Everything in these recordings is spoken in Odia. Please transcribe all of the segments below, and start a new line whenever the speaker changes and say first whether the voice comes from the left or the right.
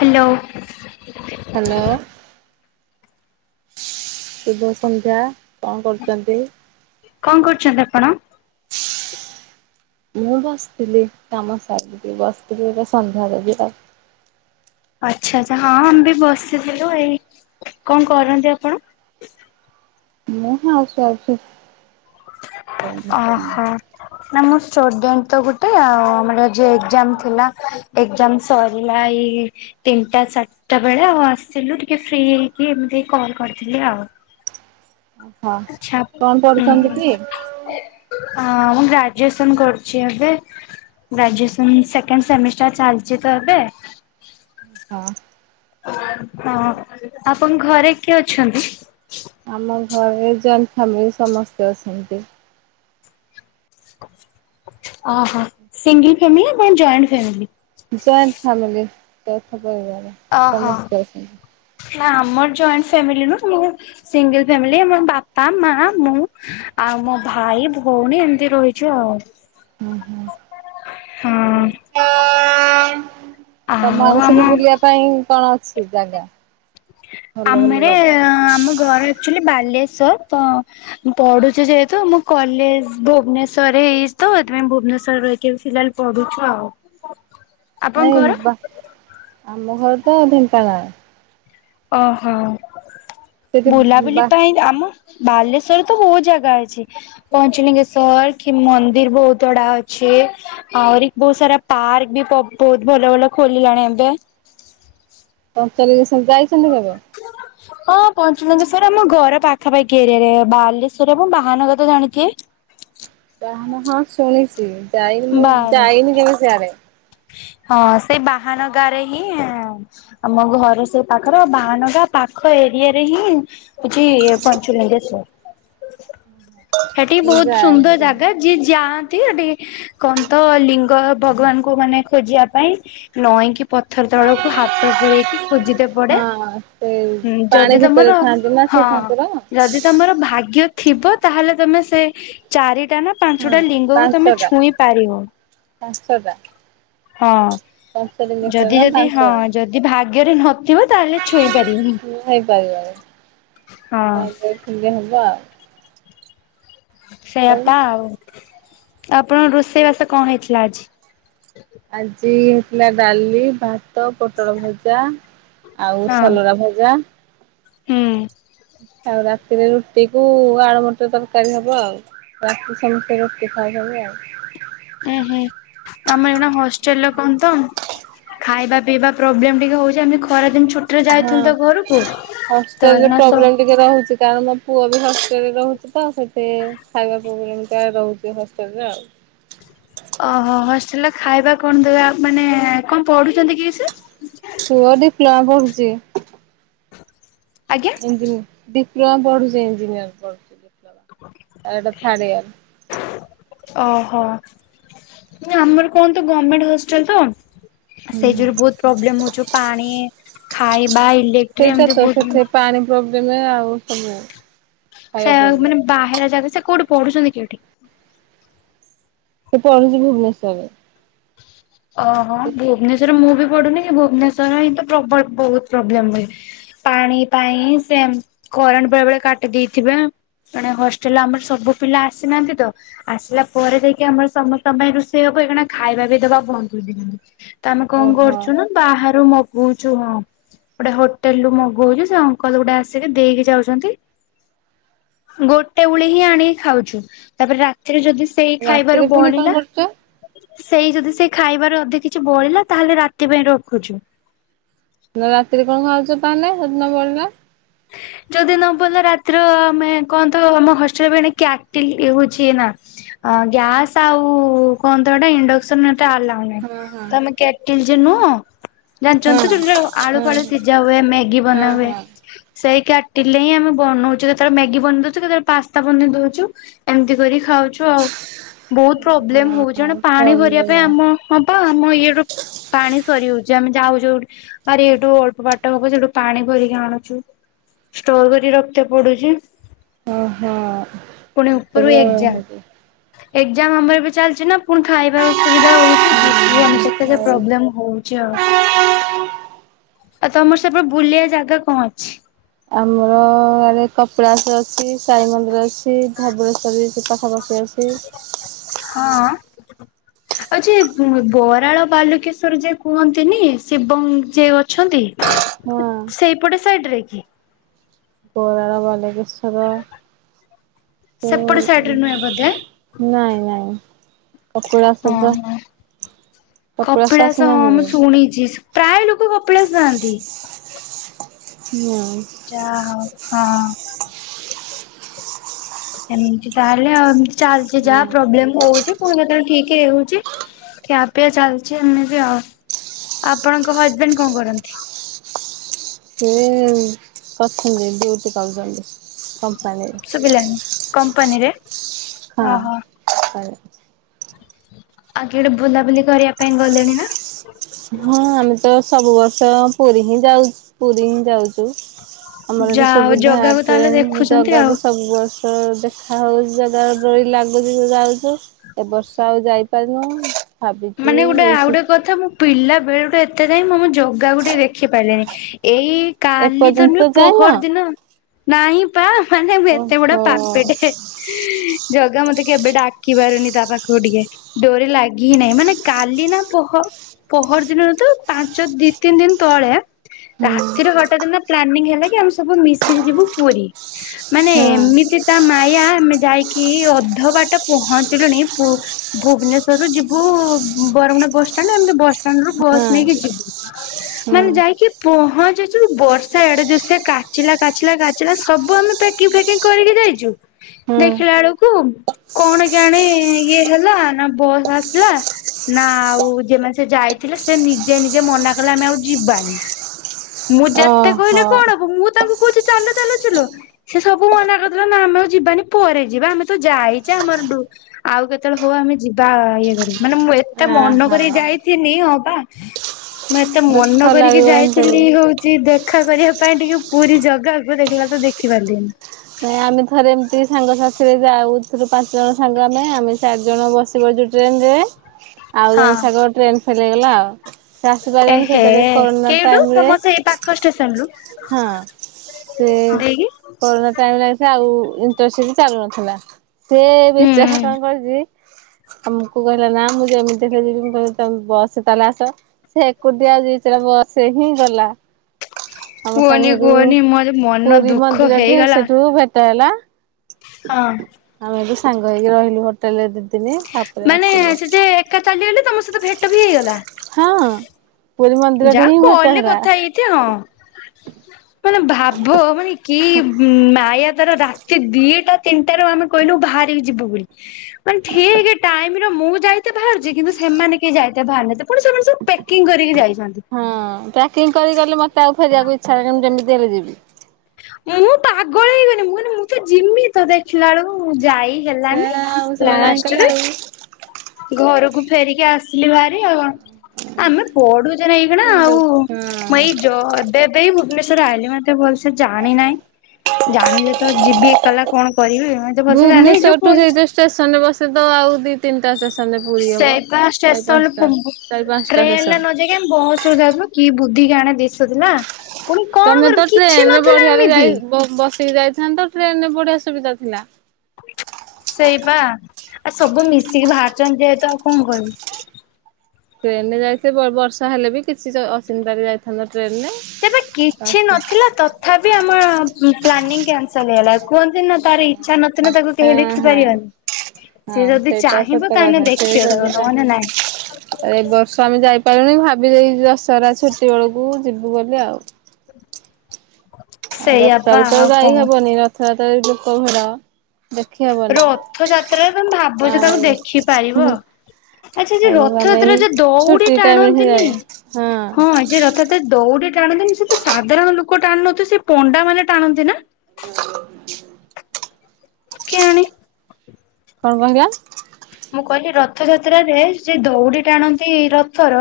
left: ହ୍ୟାଲୋ
right: ହ୍ୟାଲୋ ଶୁଭ ସନ୍ଧ୍ୟା କଣ କରୁଛନ୍ତି?
left: କଣ କରୁଛନ୍ତି ଆପଣ?
right: ମୁଁ ବସିଥିଲି କାମ ସାରିକି ବସିଥିଲି ଏବେ ସନ୍ଧ୍ୟା ଦେବି ତ
left: ଆଚ୍ଛା ଆଚ୍ଛା ହଁ ଆମେ ବି ବସିଥିଲୁ ଏଇ କଣ କରନ୍ତି ଆପଣ? [inaudible]
right: ଆଉ। ମୁଁ ହାଉସ ୱାଇଫ
left: ଓହୋ ନା ମୁଁ ଷ୍ଟୁଡେଣ୍ଟ ତ ଗୋଟେ ଆଉ ଆମର ଆଜି ଏକ୍ସାମ ଥିଲା ଏକଜାମ ସରିଲା ଏଇ ତିନିଟା ଚାରିଟା ବେଳେ ଆଉ ଆସିଥିଲୁ ଟିକେ ଫ୍ରି ହେଇକି ସେ କଲ କରିଥିଲେ ଆଉ
right: ହଁ
left: ଆଛା
right: କଣ
left: ଉଁ
right: ପଢୁଛନ୍ତି
left: ହୁଁ,
right: କି?
left: ହଁ ମୁଁ ଗ୍ରାଜୁଏସନ କରୁଛି ଏବେ ଗ୍ରାଜୁଏସନ ସେକେଣ୍ଡ ସେମିଷ୍ଟାର ଚାଲିଛି ତ ଏବେ।
right: ହଁ,
left: ହଁ ଆପଣ ଘରେ କିଏ ଅଛନ୍ତି?
right: ଆମ ଘରେ ଜଏଣ୍ଟ ଫ୍ୟାମିଲି ସମସ୍ତେ ଅଛନ୍ତି।
left: ଆ ହଁ ସିଙ୍ଗିଲ ଫ୍ୟାମିଲି ନାଁ ଜଏଣ୍ଟ ଫ୍ୟାମିଲି।
right: ଜଏଣ୍ଟ ଫ୍ୟାମିଲି ଯୌଥ ପରିବାର ସମସ୍ତେ ଅଛନ୍ତି।
left: ନାଁ ଆମର ଜଏଣ୍ଟ ଫାମିଲି ନୁହଁ ମୁଁ ସିଙ୍ଗିଲ ଫ୍ୟାମିଲି ମୋ ବାପା, ମାଆ, ମୁଁ ଆ ଆଉ ମୋ ଭାଇ ଭୋଉଣୀ ଏମତି ରହିଚୁ ଆଉ।
right: ହୁଁ ହୁଁ
left: ହଁ। ଆଉ
right: ତମଆଡେ
left: ଆମ
right: ସବୁ ବୁଲିବା ପାଇଁ କଣ ଅଛି ଜାଗା। ଭଲ ଭଲ
left: ଆମର
right: ଜାଗା
left: ଆମ ଘର ଆକଚୋଲି ବାଲେ ଶ୍ୱର ତ ମୁଁ ପଢୁଚି ଯେହେତୁ ମୋ କଲେଜ ଭୁବନେଶ୍ଵରରେ ହେଇଯାଇଚି ତ ସେଥିପାଇଁ ଭୁବନେ ନେଶ୍ୱରରେ ରହିକି ଫିଲାହାଲ୍ ପଢୁଚୁ ଆଉ। ଆପଣଙ୍କ
right: ନାଇଁ
left: ଘର
right: ବା ଆମ ଘର ତ ଢେଙ୍କାନାଳ।
left: ଓହୋ
right: ସେଠି
left: ବୁଲାବୁଲି
right: ବା
left: ପାଇଁ ଆମ ବାଲେଶ୍ଵରରେ ତ ବୋହୁତ ଜାଗା ଅଛି ପଞ୍ଚଲିଙ୍ଗେଶ୍ଵର ଖିମ ମନ୍ଦିର ବୋହୁତଗୁଡା ଅଛି। ଆହୁରି ବୋହୁତ ସାରା ପାର୍କ ବି ପ-ବୋହୁତ ଭଲ ଭଲ ଖୋଲିଲାଣି ଏବେ। [inaudible] [inaudible]
right: ପଞ୍ଚଲିଙ୍ଗେଶ୍ଵର ଯାଇଛନ୍ତି କେବେ?
left: ହଁ ପଞ୍ଚଲିଙ୍ଗେଶ୍ୱର ଆମ ଘର ପାଖାପାଖି ଏରିଆରେ ବାଲେଶ୍ଵର ଏବଂ ବାହାନଗା ତ ଜାଣିଥିବେ? ହ [inaudible]
right: ବାହାନ ହଁ ଶୁଣିଚି ଯାଇନି ମୁଁ ଯାଇନି କେବେ ସିଆଡେ।
left: ହ [inaudible] ହଁ ସେଇ ବାହାନଗାରେ ହିଁ ଆମ ଘର ସେଇ ପାଖରେ ଆଉ ବାହାନଗା ପାଖ ଏ ଏରିଆରେ ହିଁ ହୋଉଚି ପଞ୍ଚଲିଙ୍ଗେଶ୍ଵର। ସେଠି
right: ମୁଁ
left: ବୋହୁତ
right: ଯାଏ।
left: ସୁନ୍ଦର ଜାଗା ଯିଏ ଯାଆନ୍ ନ୍ତି ହେଠି କଣ ତ ଲିଙ୍ଗ ଭଗବାନଙ୍କୁ ମାନେ ଖୋଜିବା ପାଇଁ ନଇଁକି ପଥର ତଳକୁ ହାତ ପୁରେଇକି ଖୋଜିିତେ ପଡେ।
right: ହଁ ସେ
left: ହୁଁ
right: ପାଣି
left: ଯଦି
right: ଭିତରେ
left: ତମର
right: ଥାଆନ୍ତି ନା ସେ
left: ହଁ
right: ଠାକୁର।
left: ଯଦି ତମର ଭାଗ୍ୟ ଥିବ ତାହେଲେ ତମେ ସେ ଚାରି ଟାନା
right: ହଁ
left: ପାଞ୍ଚଟା ଲିଙ୍ଗକୁ ତମେ
right: ପାଞ୍ଚଟା
left: ଛୁଇଁ ପାରିବ।
right: ପାଞ୍ଚଟା
left: ହଁ
right: ପଞ୍ଚଲିଙ୍ଗେଶ୍ୱର
left: ଯଦି
right: ନା
left: ଯଦି ହଁ
right: ପାଞ୍ଚଟା।
left: ଯଦି ଭାଗ୍ୟରେ ନ ଥିବ ତାହେଲେ ଛୁଇଁପାରିବନି।
right: ହେଇପାରିବନି ଭାଗ୍ୟରେ ଥିଲେ ହେଲା ଆଉ।
left: ସେଇଆ ପା ଆଉ ଆ ଆପଣଙ୍କର ରୋଷେଇ ବାସ କଣ ହେଇଥିଲା ଆଜି?
right: ଥିଲା ଡାଲି, ଭାତ, ପୋଟଳ ଭଜା, ଆଉ
left: ହଁ
right: ସଲରା ଭଜା।
left: ହୁଁ।
right: ସେଥିରେ ରୁଟିକୁ ଆଳୁମଟର ତରକାରୀ ହବ ଆଉ ରାତି ସମସ୍ତେ ରୁଟି ଖାଇଦେବେ ଆଉ।
left: ଏହେ ଆମ ଏଇନା ହଷ୍ଟେଲରେ କଣ ତ ଖାଇବା ପିଇବା ପ୍ରୋବ୍ଲେମ ଟିକେ ହୋଉଚି ଆମେ ଖରାଦିନ ଛୁ
right: ହଁ
left: ତ
right: ହଷ୍ଟେଲରେ
left: ଏଇନା ସ
right: ପ୍ରୋବ୍ଲେମ ଟିକେ ରହୁଚି କାରଣ ମୋ ପୁଅ ବି ହଷ୍ଟେଲରେ ରହୁଚି ତ ସେଠି ଖାଇବା ପ୍ରୋବ୍ଲେମଟା ରହୁଚି ହଷ୍ଟେଲରେ ଆଉ।
left: ଓହୋ ହଷ୍ଟେଲରେ ଖାଇବା କଣ ଦେବା ମାନେ କଣ ପଢୁଚନ୍ତି କି ସେ?
right: ପୁଅ ଡିପ୍ଲୋମା ପଢୁଚି।
left: ଆଜ୍ଞା
right: ଇଞ୍ଜିନିୟରିଙ୍ଗ ଡିପ୍ଲୋମା ପଢୁଚି ଇଞ୍ଜିନିୟରିଙ୍ଗ କରୁଚି। ଆ ଏଟା ଥାଡ ଇଅର।
left: ଓହୋ ଆମର କଣନ୍ତ ଗର୍ମେଣ୍ଟ ହଷ୍ଟେଲ ତ ସେ ଯୋରୁ ବୋହୁତ ପ୍ରୋବ୍ଲେମ ହୋଉଚି ପାଣି ଖାଇ ବା ଇଲେକଟ୍ରି ଏମତି ବୋହୁତ
right: ପ୍ରୋବ୍ଲେମେ ଆଉ ସବୁ ଖାଇବା
left: ସେୟା
right: ପ୍ରୋବ୍ଲେମ।
left: ମାନେ ବାହାର ଜାଗା ସେ କୋଉଠି ପଢୁଛନ୍ତି କେଉଠି?
right: ସେ ପଢୁଚି ଭୁବନେଶ୍ୱରରେ।
left: ଓହୋ ଭୁବନେଶ୍ଵରରେ ମୁଁ ବି ପଡୁନି କି ଭୁବନେଶ୍ୱର ହିଁ ତ ପ୍ରବଳ ବୋହୁତ ପ୍ରୋବ୍ଲେମ ହୁଏ ପାଣି ପାଇଁ ସିଏ କରେଣ୍ଟ ବେଳେବେଳେ କାଟି ଦେଇଥିବେ। ଏଣେ ହଷ୍ଟେଲରେ ଆମର ସବୁ ପିଲା ଆସିନାହାନ୍ତି ତ ଆସିଲା ପରେ ଯାଇକି ଆମର ସମସ୍ତଙ୍କ ପାଇଁ ରୋଷେଇ ହବ ଏଇଖିଣା ଖାଇବା ବି ଦେବା ବନ୍ଦ ହଛି ତ ଆମେ କଣ
right: ଓହୋ
left: କରୁଛୁ ନା ବାହାରୁ ମଗଉଛୁ ହଁ। ଗୋଟେ ହୋଟେଲରୁୁ ମଗଉଛୁ ସେ ଅଙ୍କଲ ଗୋଟେ ଆସିକି ଦେଇକି ଯାଉଛନ୍ତି। ଗୋଟେ ଉଳି ହିଁ ଆଣିକି ଖାଉଛୁ ତାପରେ ରା ତିରେ ଯଦି ସେଇ ଖାଇବାରୁ
right: ରାତିରେ ପୁଣି କଣ
left: ବଳିଲା।
right: କରୁଛ?
left: ସେଇ ଯଦି ସେ ଖାଇବାରେ ଅଧେ କିଛି ବଳିଲା ତାହେଲେ ରାତି ପାଇଁ ରଖୁଛୁ।
right: ରାତିରେ କଣ ଖାଉଛ ତାହେଲେ ସେଦିନ ନ ବଳିଲା।
left: ଯଦି ନ ପିଲ ରାତିରେ ଆମେ କହନ୍ତୁ ଆମ ହଷ୍ଟେଲ କ୍ୟାଟିନ୍ ହେଉଛି ନା ଅ ଗ୍ୟାସ୍ ଆଉ କନ୍ତ ଏଇଟା ଇଣ୍ଡକ୍ସନରେ ଟା ହେଲା ନହିଁ
right: ହଁ ହଁ
left: ତମେ କେଟିଲ ଯେ ନୁହଁ। ଜାଣିଛ
right: ହଁ
left: ତୁ ଯୋଟ ଆଳୁ
right: ହଁ ହଁ
left: ଫଳୁ ସିଝା ହୁଏ ମ୍ୟାଗି ବନା
right: ହଁ
left: ହୁଏ।
right: ହଁ।
left: ସେଇ କେଟିଲେ ହିଁ ଆମେ ବନଉଛୁ କେତେବେଳ ମେଗି ବନେଇ ଦଉଛୁ କେତେବେଳେ ପାସ୍ତା ବନେଇ ଦଉଛୁ ଏମିତି କରିକି ଖାଉଛୁ ଆଉ। ବହୁତ ପ୍ରୋବ୍ଲେମ ହଉଛି ଏଣେ ପାଣି ଭରିବା ପାଇଁ ଆମ ହଁ ବା ଆମ ଇଏ ର ପାଣି ସରି ଯାଉଛି ଆମେ ଯାଉଛୁଠି ଆାର ଏଇଠୁ ଅଳ୍ପ ବାଟ ହବ ସେଠୁ ପାଣି ଭରିକି ଆଣୁଛୁ। ଷ୍ଟୋର କରି ରଖତେ ପଡୁଛି ପୁଣି ଉପର ଏକ୍ଜାମ। ଏକ୍ଜାମ ଆମର ବି ଚାଲିଛି ନା ପୁଣି ଖାଇବା ଅସୁବିଧା ହଉଛି କୁହନି କେତେ
right: ଆଉ
left: ପ୍ରୋବ୍ଲେମ ହଉଛି ଆଉ।। ଆଉ ତମର ସେପଟ ବୁଲିବା ଜାଗା କଣ ଅଛି
right: ଆମର ଗରେ କପିଳାସ ଅଛି ସାଇ ମନ୍ଦିର ଅଛି ଧବଳେଶ୍ଵରୀ। ଖବସ
left: ହଁ।
right: ଅସି।
left: [inaudible] ଆଉ ଯେ ବରାଳ ବାଲୁକେଶ୍ଵର ଯି କୁହନ୍ତିନି ଶିବ ଯିଏ ଅଛନ୍ତି।
right: ହଁ
left: ସେଇପଟେ ସାଇଡ ରେ କି
right: ଗୋରାର ବାଲଗେଶର ଓ
left: ସେପଟେ ସାଇଡ ରେ ନୁହେଁ ବୋଧେ?
right: ନାଇଁ ନାଇଁ। କକୁଳା
left: ହଁ
right: ସଭା
left: ହଁ। କପିଳାସ ହଁ ମୁଁ ଶୁଣିଛି ପ୍ରାୟ ଲୋକ କପିଳାସ ଯଆନ୍ତି।
right: ନାଁ।
left: ଯା ହଉ ହଁ। ଏମତି ତାହେଲେ ଏମତି ଚାଲିଚ
right: ନା
left: ଯାହା ପ୍ରୋବ୍ଲେମ ହଉଛି। ହଁବେ ତାହଲେ ଠିକ ହଉଛି ଖିଆପିଆ ଚାଲିଛି ଏମିତି ଆଉ ଆପଣଙ୍କ ହଜବେଣ୍ଡ କଣ କରନ୍ତି।
right: ସେ କରିଛନ୍ତି ଡି୍ୟଉଟି କରୁଛନ୍ତି କମ୍ପାନୀରେ।
left: ଶୁଭିଲାନି କମ୍ପାନୀରେ।
right: ହଁ।
left: ଆଉଗ ଗୋଟେ ବୁଲାବୁଲି କରିବା ପାଇଁ ଗଲେଣି ନା
right: ହଁ ଆମେ ତ ସବୁ ବର୍ଷ ପୁରୀ ହିଁ ଯାଉଛ ପୁରୀ ହିଁ ଯାଉଛୁ। ଆମର ଏଠି
left: ଯାହା ହଉ
right: ସୁବିଧା
left: ଜଗାକୁ ତାହେଲେ
right: ଟ୍ରେନ
left: ଦେଖୁଛନ୍ତି ଆଉ।
right: ଜାଗାକୁ ସବୁ ବର୍ଷ ଦେ ହଉ ଜାଗା ଡଳି ଲାଗୁଛି ତ ଯାଉଛୁ ଏ ବର୍ଷା ଆଉ ଯାଇପାରୁନୁ
left: ମାନେ ଗୋଟେ ଆଉ ଗୋଟେ କଥା ମୋ ପିଲା ବେଳୁ ଏତେ ଯାଏ ମୁଁ ମୋ ଜଗାକୁୁ ଟିକେ ଦେଖି ପାରିଲିନି ଏଇ କାଲି ତ
right: ଏପର୍ଯ୍ୟନ୍ତ
left: ନୁହେଁ
right: ଯାଇନ
left: ପହରଦିନ ନାଇଁ ପା। ମାନେ ମୁଁ ଏତେ ବଡ
right: ଓହୋ
left: ପାପିଟେ ଜଗା ମତେ କେବେ ଡାକି ପାରୁନି ତା ପାଖକୁ ଟିକେ ଡୋରି ଲାଗି ହିଁ ନାହିଁ ମାନେ କାଲି ନା ପହ ପହରଦିନତ ପାଞ୍ଚ ଦି ତିନି ଦିନି ତଳେ।
right: ହୁଁ ହଁ
left: ରାତିରେ ହଠାତ୍ ନା ପ୍ଲାନିଙ୍ଗ୍ ହେଲା କି ଆମେ ସବୁ ମିଶିକି ଯିବୁ ପୁରୀ ମାନେ ଏମିତି ତା ମାୟା ଆମେ ଯାଇକି କି ଅଧ ବାଟ ପହଞ୍ଚିଲୁଣି ଭୁବନେଶ୍ଵରରୁୁ ଯିବୁ ହୁ ବରମୁଣ୍ଡା ବସ୍ ଷ୍ଟାଣ୍ଡ ଆମେ ବସଷ୍ଟାଣ୍ଡ ରୁ ବସ୍
right: ହଁ
left: ନେଇକି ଯିବୁ
right: ହଁ
left: ମାନେ ଯାଇକି ପହଞ୍ଚିଚୁ ବର୍ଷା ଏଡ଼େ ଯୋରେ ସେ କାଚିଲା କାଚିଲା କାଚିଲା ସବୁ ଆମେ ପ୍ରାକିଙ୍ଗ୍ ଫାକିଙ୍ଗ୍ କରିକି ଯାଇଚୁ
right: ହୁଁ
left: ଦେଖିଲା ଆଳକୁ କଣ କିଆନି ଇଏ ହେଲା। ନା ବସ୍ ଆସିଲା । ନା ଆଉ ଯେମାନେ ସେ ଯାଇଥିଲେ ସେ ନିଜେ ନିଜେ ମନା କଲେ ଆମେ ଆଉ ଯିବାନି । ମୁଁ ଯେତେ କହିଲେ
right: ଓହୋ
left: କଣ ହବ ମୁଁ ତାଙ୍କୁ କହୁଛି ଚାଲ ଚାଲ ଚାଲ ସେ ସବୁ ମନା କରିଦେଲେ ନା । ଆମେ ଆଉ ଯିବାନି ପରେ ଯିବା ଆମେ ତ ଯାଇଚେ ଆମର ଡୁ ଆଉ କେତେ ବେଳେ ହଉ ଆମେ ଯିବା ଇଏ କରି । ମାନେ ମୁଁ ଏତେ
right: ଆହା
left: ମନକରିକି ଯାଇଥିଲି ହଁ ପା । ମୁଁ ଏତେ ମନ
right: ଦୁଃଖ
left: କରିକି
right: ଲାଗିବ
left: ଯାଇଥିଲି
right: ଏମିତିରେ।
left: ହଉଛି ଦେଖ। ଦେଖା କରିବା ପାଇଁ ଟିକେ ପୁରୀ ଜାଗାକୁ ଦେଖିଲା ତୁ ଦେଖି ପାରିଲିନି।
right: ନାଇଁ ଆମେ ଥରେ ଏମିତି ସାଙ୍ଗସାଥିରେ ଯାଉଥିଲୁ ପାଞ୍ଚ ଜଣ ସାଙ୍ଗ ଆମେ ଚାରି ଜଣ ବସି ପଡିଥ ଥିଲୁ ଟ୍ରେନ ରେ ଆଉ
left: ହଁ
right: ଜଣ ସାଙ୍ଗ ଟ୍ରେନ ଫେଲ୍ ହେଇଗଲା ଆଉ । ସେ ଆସି ପାଇଲାନି
left: ଏହେ
right: ସେତେବେଳେ କରୋନା
left: କେଉଠୁ
right: ଟାଇମ୍ ରେ
left: ତମ ସେଇ ପାଖ ଷ୍ଟେସନ ରୁ
right: ହଁ । ସେ
left: ଦେଇକି?
right: କରୋନା ଟାଇମ୍ ରେ । ଆଉ ଇଣ୍ଟର ସିପ୍ ଚାଲୁନଥିଲା ସେ ବିଚାରା କଣ
left: ହୁଁ
right: କରିଛି । ଆମକୁ କହିଲା ନା ମୁଁ ଯେମିତି ହେଲେ ଯିବି ମୁଁ କହିଲି ତମେ ବସ୍ ରେ ତାହେଲେ ଆସ । ସେ ଏକୁଟିିଆ ବିଚରା ବସ ରେ ହିଁ ଗଲା । ଆମ ସାଙ୍ଗେ
left: କୁହନି
right: ସେଠୁ
left: କୁହନି ମୋର ମନ
right: ପୁରୀ
left: ଦୁଃଖ
right: ମନ୍ଦିର ଟେ
left: ହେଇଗଲା
right: ସେଠୀ । ଭେଟ ହେଲା ।
left: ହଁ ।
right: ଏବେ ସାଙ୍ଗ ହେଇକି ରହିଲୁ ହୋଟେଲରେ ଦି ଦିନ । ଦିନ ତାପରେ
left: ମାନେ
right: ଆସିଲୁ
left: ସେ ଯେ ଏକା ଚାଲିଗଲେ ତମ ସହିତ ଭେଟ ବି ହେଇଗଲା।
right: ହଁ । ପୁରୀ ମନ୍ଦିରରେ
left: ଯାହା
right: ହିଁ ଭେଟ
left: କଲରେ
right: ହେଲା।
left: କଥା ହେଇଛି ହଁ। ମାନେ ଭାବ ମାନେ କି ମାୟା । ରାତି ଦିଟା ତିନିଟା ରୁ ଆମେ କହିଲୁ ଭାରିକି ଯିବୁ ବୋଲି ମାନେ ଠିକ୍ ଟାଇମ୍ । ମୁଁ ଯାଇତେ ବାହାରୁଛି କିନ୍ତୁ ସେମାନେ କେହି ଯାଇତେ ବାହାରୁନାନ୍ତି ପୁଣି ସେମାନେ ସବୁ ପେକିଙ୍ଗ୍ କରି ।
right: ହଁ ପାକିଙ୍ଗ କରି ଗଲେ ମତେ ଆଉ ଫେରିବାକୁ ଇଚ୍ଛା ହୁଏନା ମୁଁ ଯେମିତି ହେଲେ ଯିବି ।
left: ମୁଁ ପାଗଳ ହେଇଗଲିି ମୁଁ କଇଲି ମୁ ତ ଯିମି ତ ଦେଖିଲା ବେଳକୁ ଯାଇ ।
right: ସେ
left: ହେଲାନି
right: ଆଉ ସେମାନେ ନାହିଁ କଲେ
left: ଲାଷ୍ଟରେ
right: ଆଉ
left: । ଘରକୁ ଫେରିକି ଆସିଲି ଭାରି ଆଉ କ। ଆମେ ପଡୁଛେ ନା ଏଇଖୀଣା
right: ହଁ।
left: ଆଉ ମୁଁ ଏଇ ଯ ଏବେ ଏବେ ହିଁ ଭୁବନେଶ୍ୱର । ରହିଲି ମୁ ଏତେ ଭଲସେ ଜାଣି ନହିଁ । ଜାଣିଲେ ତ ଯିବି ଏକଲା କଣ କରିବି ମୁଁ ତ ଭଲସେ ଜାଣିନି ସେଇ
right: ଭୁବନେଶ୍ୱରଠୁ
left: ଯୋଗୁ ପଲେଇ ଆସିଲି
right: ସେଇଠୁ ଷ୍ଟେସନରେ ବସେ ତ
left: ।
right: ଆଉ ଦିତିନି ଟା ।
left: ସେପା ଷ୍ଟେସନ ପୁରବୁ
right: ଚାରି ପାଞ୍ଚଟା ଷ୍ଟେସନ।
left: ଟ୍ରେନରେ ନଯାଇକି ଆମେ ବସ ଯାଉଥିଲୁ କି । ବୁଦ୍ଧି କାଣେ ଦିଶୁ ଥିଲା ପୁଣି କଣ
right: ତମେ ତ
left: କରିବୁ କିଛି
right: ଟ୍ରେନରେ
left: ନଥିଲା
right: ବଢିଆରେ ଯାଇ
left: ଏମିତି ।
right: ବ ବସିକି ଯାଇଥାନ୍ତ ତ ଟ୍ରେନ ରେ ବଢିଆ ସୁବିଧା ଥିଲା। ।
left: [inaudible] ସେଇପା ଆ ସବୁ ମିଶିକି ଭାରି ଚନ୍ତି ଯେହେତୁ ଆଉ କଣ କରିବୁ ।
right: ଟ୍ରେନ ରେ ଯାଇଥିଲେ ବର୍ଷା ହେଲେ ବି କିଛି ଅଚିନତାରେ ଯାଇଥାନ୍ତ। ଟ୍ରେନରେ।
left: ସେବା କିଛି
right: ହଁ
left: ନଥିଲା ତଥାପି ଆମ । ପ୍ଲାନିଂ କ୍ୟାନସଲ ହେଇଗଲା କୁହନ୍ତି ନା ତାର ଇଚ୍ଛା ନଥିନେ ତାକୁ କେହି ଦେଖି
right: ହଁ
left: ପାରିବନି ।
right: ହଁ ସେଇଟା ସତ କଥା ସେ
left: ତାକୁ
right: ଯଦି ନ
left: ନହେଲେ ନାହିଁ।
right: ଚାହିଁବ ଏ ବର୍ଷ ଆମେ ଯାଇ ପାରି। ବୁନିି ଭାବି ଦେଇଛୁ ଦଶହରା ଛୁଟି ବେଳକୁ ଯିବୁ ବୋଲି ଆଉ। ଆଉ ର ରଥା
left: ସେଇଆପା
right: କୁ ତ
left: ଆଉ
right: ଯାଇ
left: କଣ
right: ହବନି ରଥଯାତ୍ରା ରେ ଲୋକ ଭିଡ। ଦେଖି ହବନି
left: ରଥଯାତ୍ରାରେ ତମେ ଭାବୁଛ
right: ଆଉ
left: ତାକୁ ଦେଖି ପାରିବ। ଆଚ୍ଛା ଯେ
right: ଆଉ ଆମେ
left: ରଥଯାତ୍ରା
right: ଏଇ
left: ରେ ଯୋଉ ଦଉଡି
right: ଛୁଟି ଟାଇମରେ ହିଁ
left: ଟାଣନ୍ତିନି
right: ଯାଉ
left: ହଁ ଯେ ରଥଯାତ୍ରା ଦଉଡି। ଟାଣନ୍ତିନି ସେ ତ ସାଧାରଣ ଲୋକ ଟାଣୁ ନଥିବେ ସେ ପଣ୍ଡା ମାନେ ଟାଣନ୍ତି ନା।
right: [unintelligible]
left: କେଆଣି।
right: କଣ ପାଇଁକା ।
left: ମୁଁ କହିଲି ରଥଯାତ୍ରାରେ ସେ ଦଉଡି ଟାଣନ୍ତି ରଥର।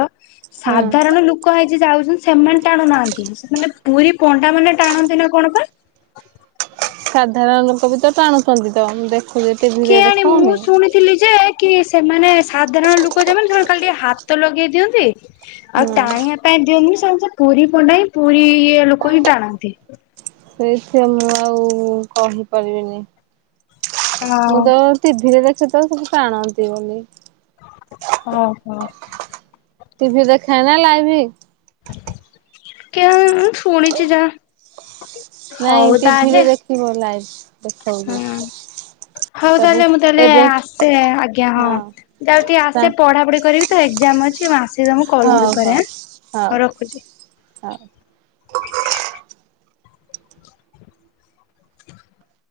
right: ହଁ
left: ସାଧାରଣ ଲୋକ ହେଇ ଯ ଯାଉଛନ୍ତି ସେମାନେ ଟାଣୁନାହାନ୍ତି ସେମାନେ। ପୁରୀ ପଣ୍ଡା ମାନେ ଟାଣନ୍ତି ନା କଣ ପା?
right: ସାଧାରଣ ଲୋକ ବି ତ ଟାଣୁଛନ୍ତି ତ ଦେ
left: କେଜାଣି ମୁଁ ଶୁଣିଥିଲି ଯେ କି ସେମାନେ ସାଧାରଣ ଲୁକ ଯୋଉମାନେ ସେମାନେ ଖାଲି ଟିକେ ହାତ ଲଗେଇ ଦିଅନ୍ତି ଆଉ
right: ହୁଁ
left: ଟାଣିଆ ପାଇଁ ପାଇଁ ଦିଅନ୍ତିନି ସେମାନେ ପୁରୀ ପଣ୍ଡା ହିଁ ପୁରୀ ଇଏ ଲୋକ ହିଁ ଟାଣନ୍ତି।
right: ସେଇଥି ମୁଁ ଆଉ କହିପାରିବିନି।
left: ହଁ
right: ମୁଁ ତ ଟିଭିରେ ଦେଖେ ତ ସବୁ ଟାଣନ୍ତି ବୋଲି।
left: ଓ ହୋ।
right: ଟିଭି ଦେଖା ନା ଲାଇଭି।
left: [unintelligible] ମୁଁ ଶୁଣିଛି ଯାହା।
right: ନାଇଁ
left: ହଉ ତାହେଲେ
right: ଟିଭିିରେ ଦେଖିବ ଲାଇଭ୍। ହଉ ହଉ।
left: ହୁଁ। ହଉ ତାହେଲେ ମୁଁ ତାହେଲେ ଆସେ ଆଜ୍ଞା ହଁ। ଯାଉଚି ଟିକେ ଆସେ ପଢାପଢି କରିବି ତ ଏକ ଆସିଲେ ମୁଁ କଲ କରିବି
right: ହଉ
left: ପରେ
right: ହଉ
left: ଆଁ ହଉ ରଖୁଛି।
right: ହଉ।
left: [inaudible]